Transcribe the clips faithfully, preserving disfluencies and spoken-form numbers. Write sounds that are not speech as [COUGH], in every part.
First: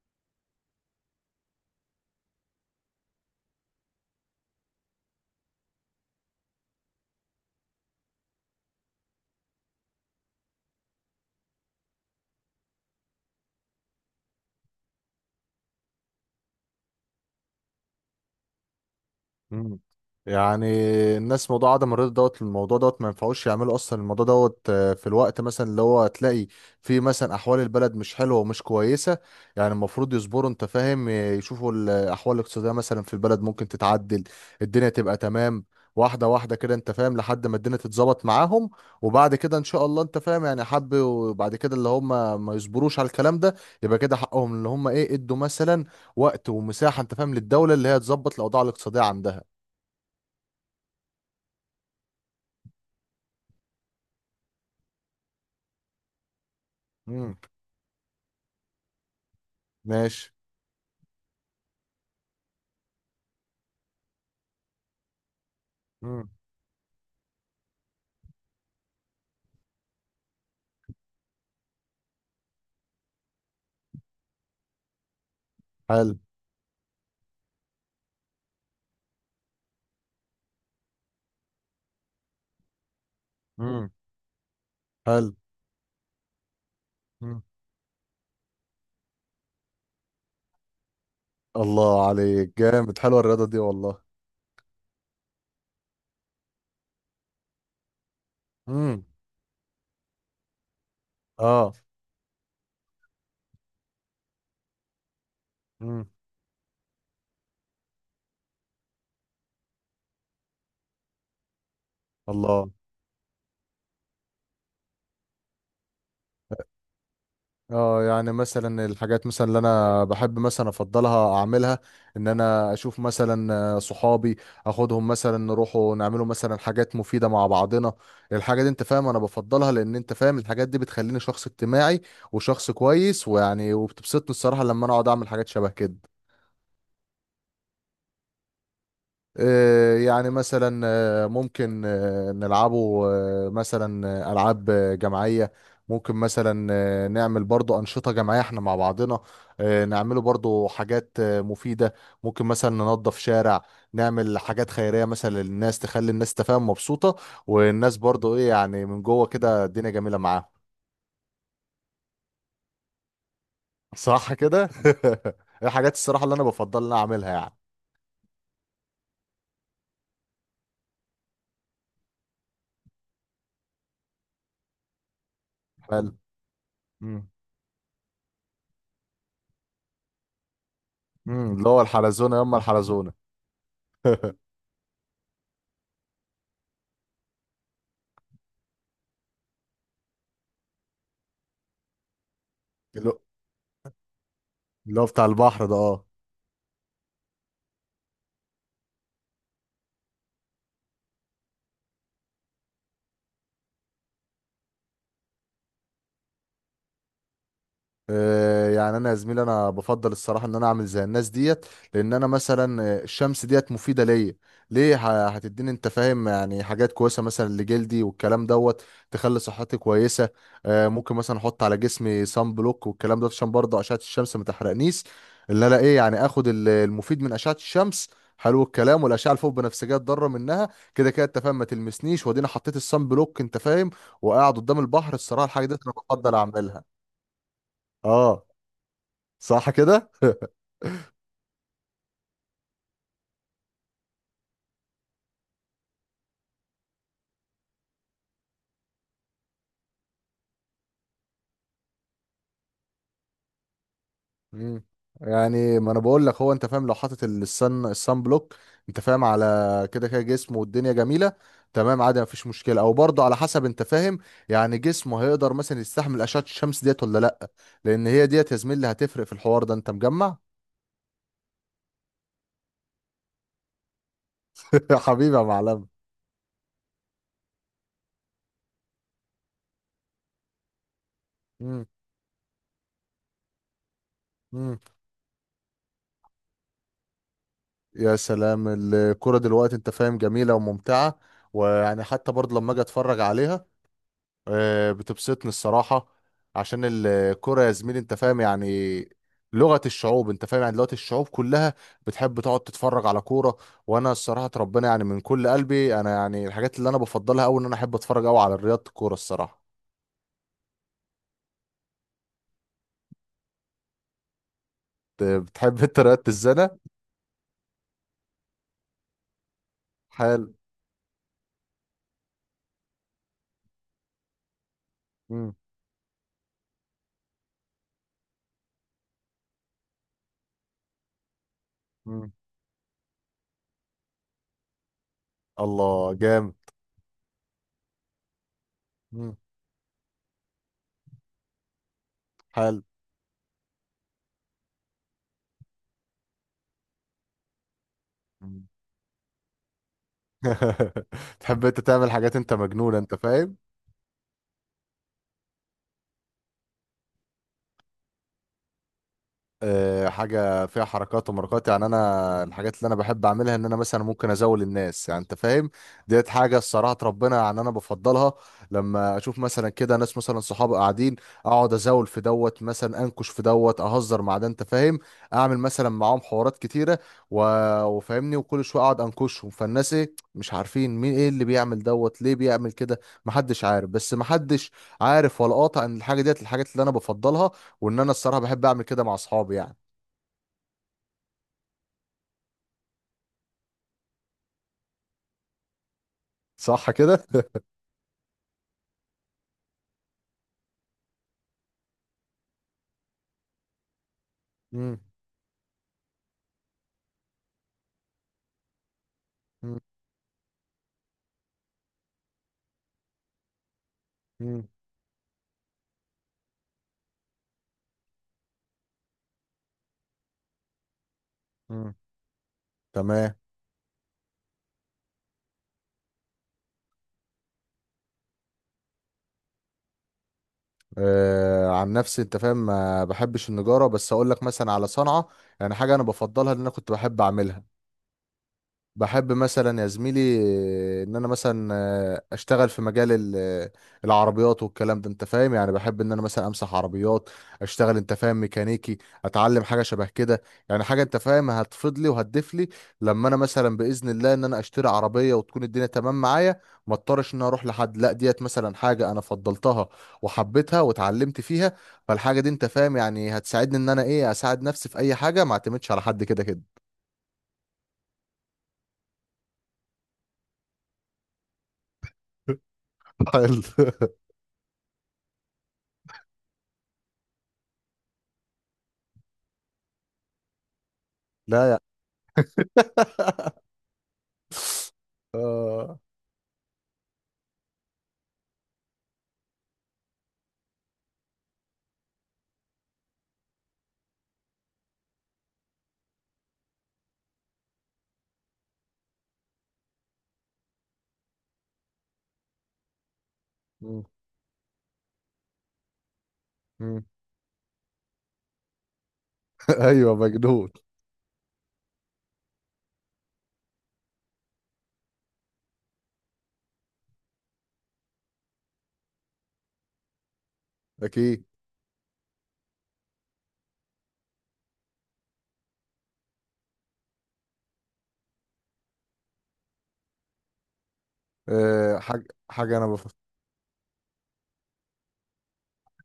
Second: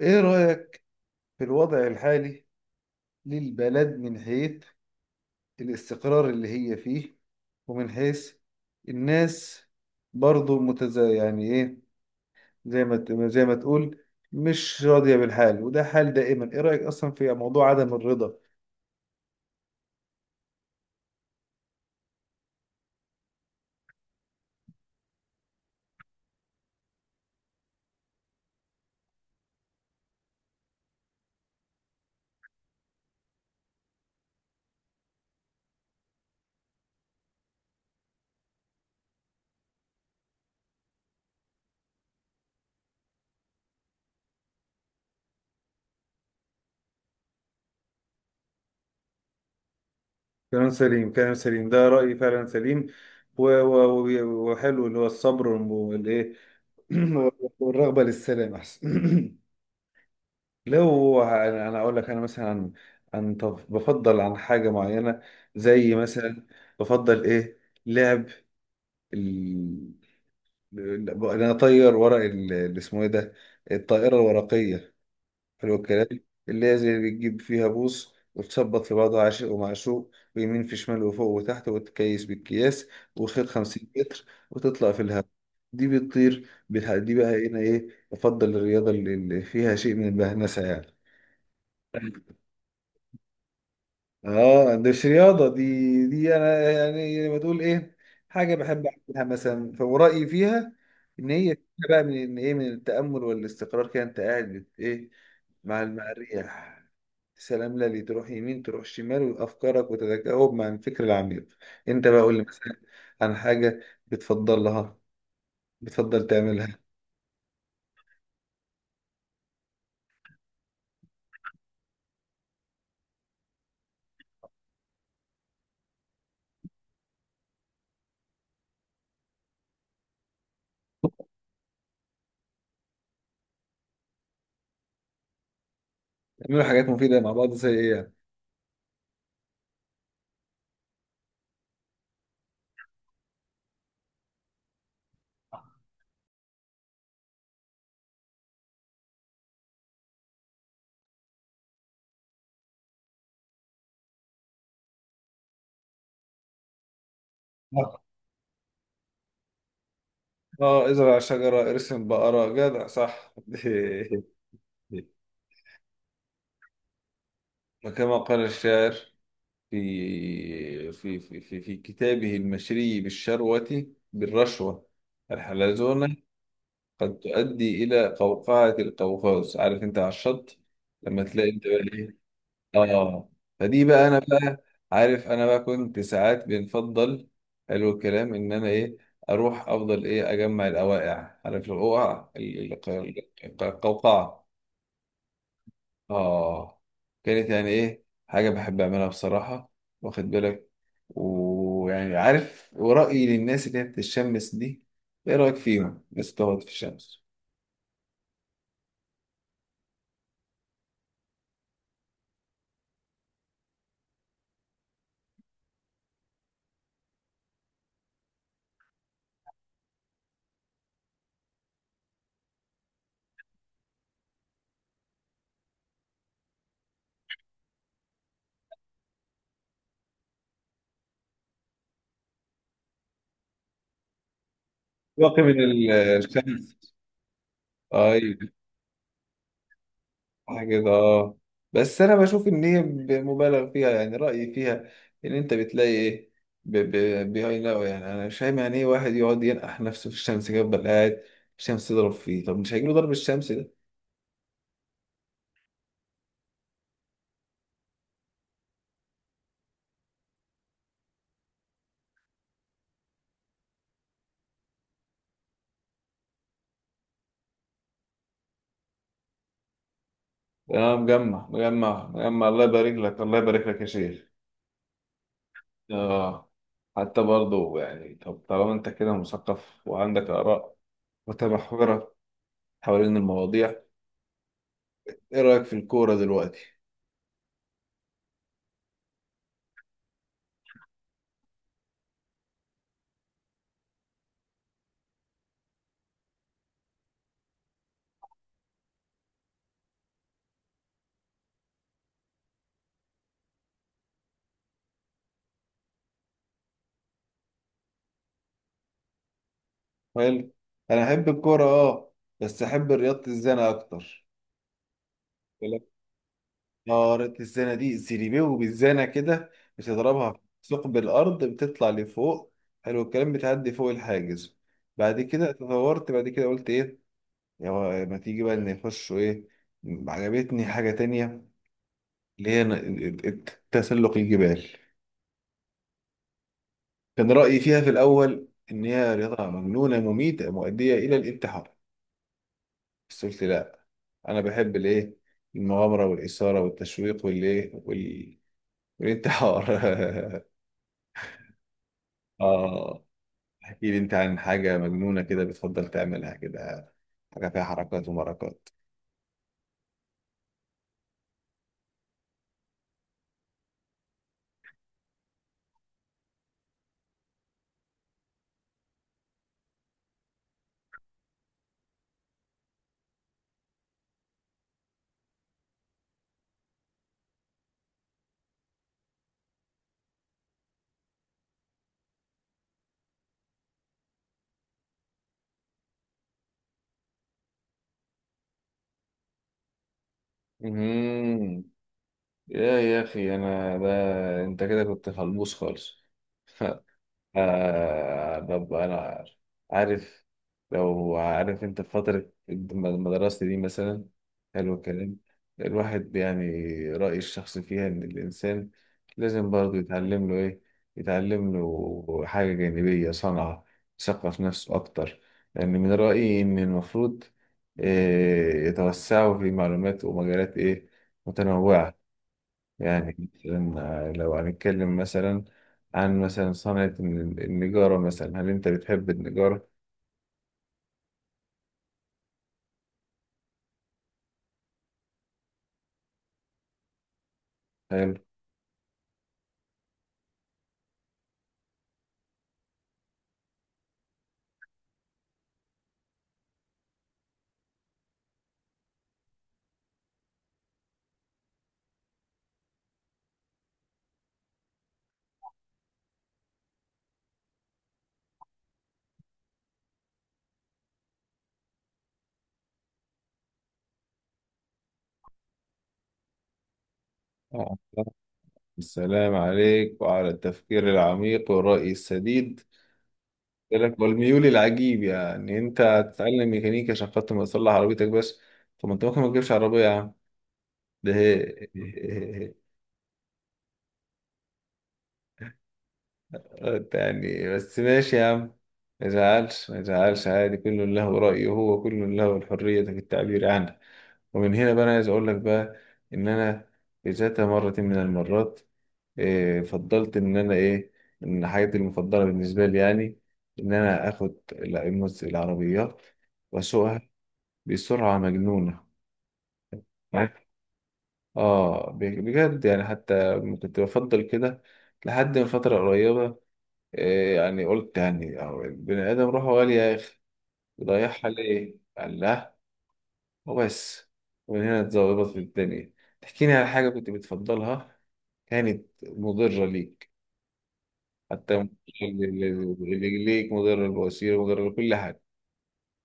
إيه رأيك في الوضع الحالي للبلد من حيث الاستقرار اللي هي فيه ومن حيث الناس برضو متز يعني إيه زي ما ت- زي ما تقول مش راضية بالحال، وده حال دائما. إيه رأيك أصلا في موضوع عدم الرضا؟ مم. يعني الناس، موضوع عدم الرضا دوت، الموضوع دوت ما ينفعوش يعملوا اصلا الموضوع دوت. آه، في الوقت مثلا اللي هو تلاقي في مثلا احوال البلد مش حلوه ومش كويسه. يعني المفروض يصبروا، انت فاهم. آه، يشوفوا الاحوال الاقتصاديه مثلا في البلد ممكن تتعدل، الدنيا تبقى تمام واحده واحده كده، انت فاهم، لحد ما الدنيا تتظبط معاهم. وبعد كده ان شاء الله، انت فاهم، يعني حب. وبعد كده اللي هم ما يصبروش على الكلام ده، يبقى كده حقهم. اللي هم ايه، ادوا مثلا وقت ومساحه، انت فاهم، للدوله اللي هي تظبط الاوضاع الاقتصاديه عندها. كلام سليم، كلام سليم، ده رأيي فعلا سليم. و- و- و- وحلو اللي هو الصبر والإيه مم. [CLEARS THROAT] والرغبة للسلام أحسن. [CLEARS THROAT] ماشي. لو انا أنا اقول لك انا مثلا عن عن طب بفضل عن حاجه معينه، زي مم. مثلا بفضل ايه لعب ال... ال- انا اطير ورق ال- اللي اسمه ايه ده، الطائره الورقيه. حلو الكلام. حلو اللي هي زي اللي بتجيب فيها بوص وتثبط في بعضها عاشق ومعشوق ويمين في شمال وفوق وتحت وتكيس بالكياس وخيط مم. خمسين متر وتطلع في حلو. الهواء. دي بتطير بتح- دي مم. بقى هنا ايه بفضل الرياضه اللي اللي فيها شيء من البهنسه يعني. الله عليك جامد، حلوة الرياضة دي والله. اه، دي مش رياضة دي، دي انا يعني لما تقول ايه، حاجة بحب مم. اعملها مثلا، فورائي فيها ان هي اه. فيها بقى من إن ايه، من التأمل والاستقرار كده. انت قاعد بت- ايه مع مم. مع الرياح، سلام للي تروح يمين تروح شمال وافكارك وتتجاوب مع الفكر العميق. انت بقى قول لي الله. مثلا عن حاجة بتفضلها، بتفضل تعملها. اه، يعني مثلا الحاجات مثلا اللي انا بحب مثلا افضلها اعملها، ان انا اشوف مثلا آه، صحابي، اخدهم مثلا نروحوا نعملوا مثلا حاجات مفيدة مع بعضنا. الحاجة دي، انت فاهم، انا بفضلها لان، انت فاهم، الحاجات دي بتخليني شخص اجتماعي وشخص كويس ويعني، وبتبسطني الصراحة لما انا اقعد اعمل حاجات شبه كده. تعملوا حاجات مفيدة مع بعض زي ايه يعني؟ آه، يعني مثلا آه، ممكن آه، نلعبه آه، مثلا آه، ألعاب آه، جماعية. ممكن مثلا آه، نعمل برضو أنشطة جماعية احنا مع بعضنا. آه، نعمله برضو حاجات آه، مفيدة. ممكن مثلا ننظف شارع، نعمل حاجات خيرية مثلا للناس، تخلي الناس تفهم مبسوطة، والناس اه، برضو ايه يعني، من جوه كده الدنيا جميلة معاهم. آه، ازرع شجرة ارسم بقرة جدع، صح. صح كده [LAUGHS] [LAUGHS] الحاجات الصراحة اللي انا بفضل ان أنا اعملها يعني. وكما قال الشاعر في في في في, في كتابه المشري بالشروة، بالرشوة، الحلزونة فال- قد مم. تؤدي إلى قوقعة القوقاز، عارف أنت، على الشط لما تلاقي مم، أنت اللي بقى هو إيه. الحلزونة، يما الحلزونة. آه، فدي بقى أنا [LAUGHS] بقى، عارف، أنا بقى كنت ساعات بنفضل، حلو الكلام، إن أنا إيه أروح أفضل إيه أجمع الأوائع، عارف، الأوقع ال- ال- القوقعة. اللي هو بتاع البحر ده، اه. اه، كانت يعني ايه حاجة بحب اعملها بصراحة، واخد بالك. ويعني عارف، ورأيي للناس اللي هي بتتشمس دي، ايه رأيك فيهم الناس بتقعد في الشمس؟ آه، يعني انا يا زميلي انا بفضل الصراحه ان انا اعمل زي الناس ديت. لان انا مثلا آه، الشمس ديت مفيده ليا، ليه. ه- هتديني انت فاهم يعني حاجات كويسه مثلا لجلدي والكلام دوت، تخلي صحتي كويسه. آه، ممكن مثلا احط على جسمي صن بلوك والكلام ده عشان برضه اشعه الشمس ما تحرقنيش، اللي انا ايه يعني اخد ال- المفيد من اشعه الشمس. حلو الكلام. والاشعه الفوق بنفسجيه اتضرر منها كده كده، انت فاهم، ما تلمسنيش. وادينا حطيت الصن بلوك، انت فاهم، وقاعد قدام البحر. واقي الصراحه من الحاجه دي ال- انا بفضل الشمس، اعملها. ايوه، اه. صح كده [LAUGHS] صح كده اه. بس انا بشوف ان هي ب- مبالغ فيها، يعني رأيي فيها ان انت بتلاقي ايه، ب- ب- بيهايل أوي، يعني انا مش فاهم يعني ايه واحد يقعد ينقح نفسه في الشمس كده يفضل قاعد الشمس تضرب فيه، طب مش هيجيله ضرب الشمس؟ مم. يعني ما انا بقول لك، هو انت فاهم لو حاطط السن السن بلوك، انت فاهم، على كده كده جسمه، والدنيا جميله تمام، عادي، مفيش مشكله. او برضه على حسب، انت فاهم، يعني جسمه هيقدر مثلا يستحمل اشعه الشمس ديت ولا لا. لان هي ديت، يا زميلي، هتفرق في الحوار ده، انت مجمع. اه، مجمع مجمع مجمع، الله يبارك لك، الله يبارك لك يا شيخ. [LAUGHS] حبيبي يا معلم. اه، حتى برضه يعني، طب طالما انت كده مثقف وعندك آراء مم. متمحورة حوالين المواضيع، مم. ايه رأيك في الكورة دلوقتي؟ يا سلام. الكرة دلوقتي، انت فاهم، جميلة وممتعة، ويعني حتى برضه لما اجي اتفرج عليها، آه، بتبسطني الصراحة. عشان الكرة، يا زميلي، انت فاهم، يعني لغة الشعوب، انت فاهم، يعني دلوقتي الشعوب كلها بتحب تقعد تتفرج على كورة. وانا الصراحة، ربنا، يعني من كل قلبي، انا يعني الحاجات اللي انا بفضلها قوي ان انا احب اتفرج قوي على رياضة الكورة الصراحة. حلو، انا احب الكورة اه، بس احب رياضة الزنا اكتر. ت- يقولك بتحب [LAUGHS] انت رياضة الزنا؟ اه، رياضة الزنا دي زيريبيو بالزنا كده، بتضربها في حال. ثقب الارض بتطلع لفوق، حلو الكلام، بتعدي فوق الحاجز، بعد كده مم. تطورت، بعد كده قلت ايه، يلا ما تيجي بقى ان يخشوا ايه. عجبتني حاجة تانية مم. اللي هي تسلق الجبال. الله جامد. كان رأيي فيها في الأول إن هي مم. رياضة مجنونة مميتة مؤدية إلى الانتحار، حال. بس قلت لا، أنا بحب الإيه، المغامرة والإثارة والتشويق والإيه وال... مم. والانتحار. [LAUGHS] [LAUGHS] تحب انت تعمل حاجات، انت مجنونة، آه، انت فاهم. احكي لي أنت عن حاجة مجنونة كده بتفضل تعملها كده، حاجة فيها حركات ومركات. آه، حاجه فيها حركات ومركات يعني، انا الحاجات اللي انا بحب اعملها ان انا مثلا ممكن ازول الناس، يعني انت فاهم، ديت حاجه الصراحه ربنا، يعني انا بفضلها. لما اشوف مثلا كده ناس مثلا صحابي قاعدين، اقعد ازول في دوت، مثلا انكش في دوت، اهزر مع ده، انت فاهم، اعمل مثلا معاهم حوارات كتيره و... وفاهمني. وكل شويه اقعد انكشهم، فالناس ايه مش عارفين مين ايه اللي بيعمل دوت ليه بيعمل كده. محدش عارف، بس محدش عارف ولا قاطع ان الحاجه ديت الحاجات اللي انا بفضلها، وان انا الصراحه بحب اعمل كده مع اصحابي يعني. مهم. يا يا أخي أنا ده، أنت كده كنت خلبوس خالص. صح كده آه طب أنا عارف، لو عارف أنت في فترة المدرسة دي مثلا، حلو [LAUGHS] مم. الكلام، الواحد يعني رأيي الشخصي فيها إن الإنسان لازم برضه مم. يتعلم له إيه، يتعلم له حاجة جانبية، صنعة، يثقف مم. نفسه أكتر، لأن من رأيي إن المفروض آه، يتوسعوا في معلومات ومجالات إيه مم. متنوعة. يعني تمام. مثلا، آه، لو هنتكلم مثلا عن مثلا صنعة الن- النجارة، مثلا هل أنت بتحب النجارة؟ آه، عن نفسي انت فاهم ما بحبش النجاره، بس اقول لك مثلا على صنعه، يعني حاجه انا بفضلها ان انا كنت بحب اعملها. حلو. بحب مثلا يا زميلي آه، ان انا مثلا آه، اشتغل في مجال ال- آه، العربيات والكلام ده، انت فاهم، يعني بحب ان انا مثلا امسح عربيات، اشتغل انت فاهم ميكانيكي، اتعلم حاجه شبه كده. يعني حاجه انت فاهم هتفيد لي وهتضيف لي لما انا مثلا باذن الله ان انا اشتري عربيه، وتكون الدنيا تمام معايا، ما اضطرش ان أنا اروح لحد. لا، ديت مثلا حاجه انا فضلتها وحبيتها واتعلمت فيها، فالحاجه دي، انت فاهم، يعني هتساعدني ان انا ايه اساعد نفسي في اي حاجه، ما اعتمدش على حد كده كده. آه. السلام عليك وعلى التفكير العميق والرأي السديد [LAUGHS] حلو. لك والميول العجيب، يعني أنت هتتعلم ميكانيكا عشان خاطر ما تصلح عربيتك بس؟ طب ما أنت ممكن ما تجيبش عربية يا عم ده. لا. [LAUGHS] [LAUGHS] آه. يعني بس ماشي يا عم، ما يزعلش ما يزعلش، عادي، كل له رأيه، هو كل له الحرية في التعبير عنه. ومن هنا بقى أنا عايز أقول لك بقى إن أنا في ذات مرة من المرات إيه فضلت إن أنا إيه، إن حاجتي المفضلة بالنسبة لي يعني إن مم. أنا آخد ال- المس- العربيات مم. وأسوقها بسرعة مجنونة. [LAUGHS] ايوه مجنون. آه، ب- بجد يعني، حتى كنت بفضل كده لحد من فترة قريبة، إيه يعني، قلت يعني أهو البني آدم روحه غالية يا أخي، بيضيعها اكيد. ليه؟ قال لا وبس، ومن هنا اتظبطت في الدنيا. تحكيني على حاجة كنت بتفضلها كانت مضرة ليك، حتى مضرة آه. حاجه لل- حاجه انا، لل- ليك، مضرة للبواسير، مضرة لكل حاجة،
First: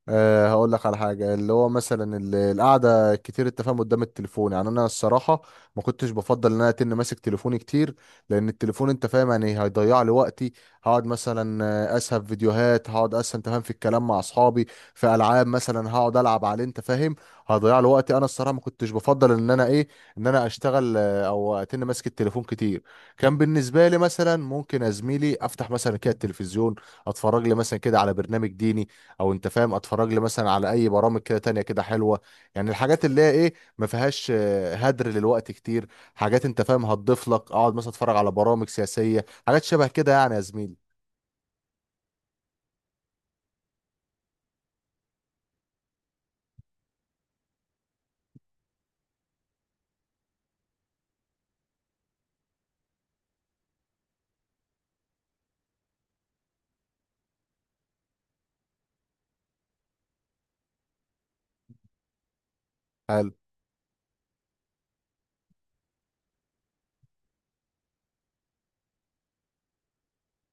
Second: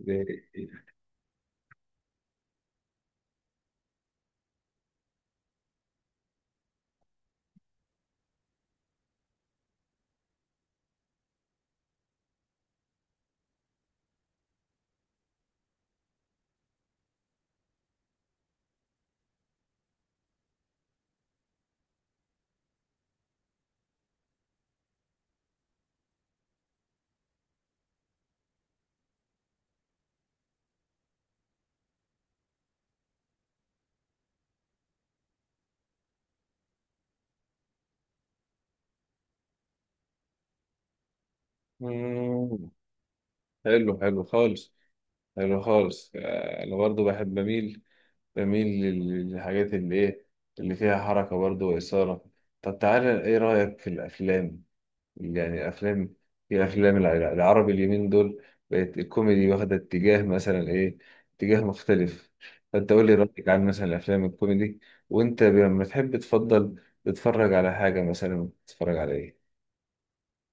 زي أه هقول لك إيه؟ على حاجة اللي هو مثلا ال- القعدة كتير التفاهم قدام التليفون، يعني أنا الصراحة ما كنتش بفضل إن أنا أتن ماسك تليفوني كتير، لأن التليفون أنت فاهم يعني هيضيع لي وقتي. هقعد مثلا آه، أسهب فيديوهات، هقعد أسهب أنت فاهم في الكلام مع أصحابي، في ألعاب مثلا هقعد ألعب عليه، أنت فاهم هيضيع لي وقتي. أنا الصراحة ما كنتش بفضل إن أنا إيه، إن أنا أشتغل آه، أو أتن ماسك التليفون كتير. كان بالنسبة لي مثلا ممكن يا زميلي أفتح مثلا كده التلفزيون أتفرج لي مثلا كده على برنامج ديني، او انت فاهم اتفرج لي مثلا على اي برامج كده تانية كده حلوه، يعني الحاجات اللي هي ايه ما فيهاش آه، هدر للوقت كتير، حاجات انت فاهم هتضيف لك، اقعد مثلا اتفرج على برامج سياسيه، حاجات شبه كده يعني يا زميلي. مم. حلو، حلو خالص حلو خالص، آه، أنا برضو بحب بميل بميل لل- للحاجات اللي إيه، اللي فيها حركة برضو وإثارة. طب تعالى إيه رأيك في الأفلام؟ يعني افلام، في افلام الع- العربي اليومين دول بقت الكوميدي واخده اتجاه مثلا ايه، اتجاه مختلف، فانت قول لي حلو. رايك عن مثلا الافلام الكوميدي، وانت لما تحب تفضل تتفرج على حاجه مثلا تتفرج على ايه؟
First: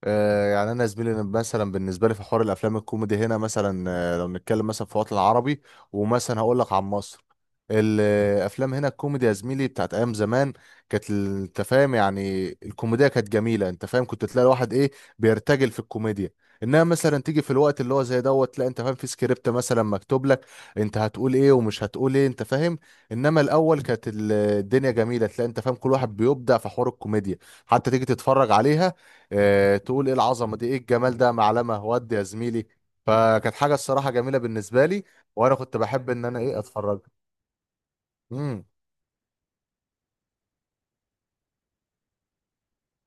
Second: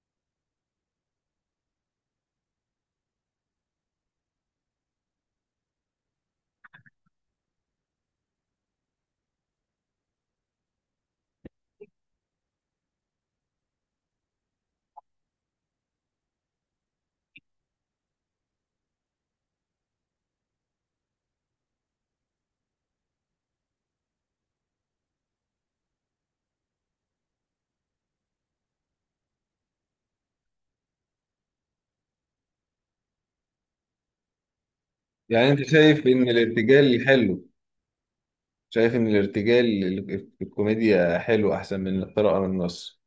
آه، يعني انا زميلي مثلا بالنسبه لي في حوار الافلام الكوميدي هنا، مثلا آه، لو نتكلم مثلا في الوطن العربي، ومثلا هقول لك عن مصر، الافلام هنا الكوميدي يا زميلي بتاعت ايام زمان، كانت ال- انت فاهم يعني الكوميديا كانت جميله، انت فاهم كنت تلاقي الواحد ايه بيرتجل في الكوميديا، انها مثلا تيجي في الوقت اللي هو زي دوت، لا انت فاهم في سكريبت مثلا مكتوب لك انت هتقول ايه ومش هتقول ايه، انت فاهم. انما الاول كانت ال- الدنيا جميله، تلاقي انت فاهم كل واحد بيبدع في حوار الكوميديا، حتى تيجي تتفرج عليها آه، تقول ايه العظمه دي، ايه الجمال ده معلمه، ودي يا زميلي فكانت حاجه الصراحه جميله بالنسبه لي. يعني وانا انت كنت شايف بحب ان ان انا ايه اتفرج. الارتجال حلو، امم. شايف ان الارتجال ال- الكوميديا حلو احسن من القراءه من النص؟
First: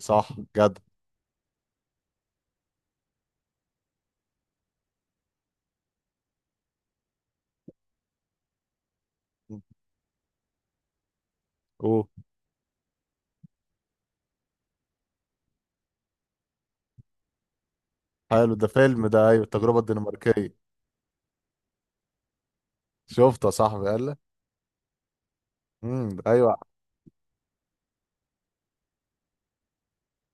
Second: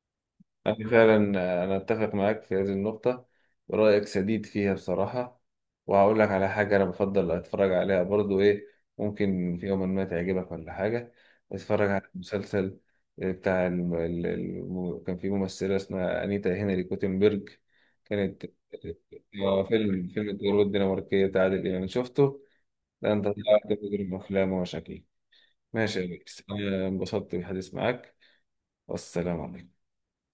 صح. جدع. أنا فعلا أنا أتفق معاك في هذه النقطة، رأيك سديد فيها بصراحة. وهقول لك على حاجة أنا بفضل أتفرج عليها برضو، إيه، ممكن في يوم ما تعجبك ولا حاجة، أتفرج اوه. على مسلسل بتاع الم... ال- الم... كان في ممثلة اسمها أنيتا هنري كوتنبرج، كانت حلو، ده فيلم ده، ايوه، آه، التجربه فيلم فيلم الدنماركيه. التجربة الدنماركية بتاع عادل إمام شفته؟ ده أنت شفته يا طلعت صاحبي قال مجرم لك. أفلام ومشاكل. ماشي يا امم، بيكس، ايوه. أنا انبسطت بالحديث معاك، والسلام عليكم.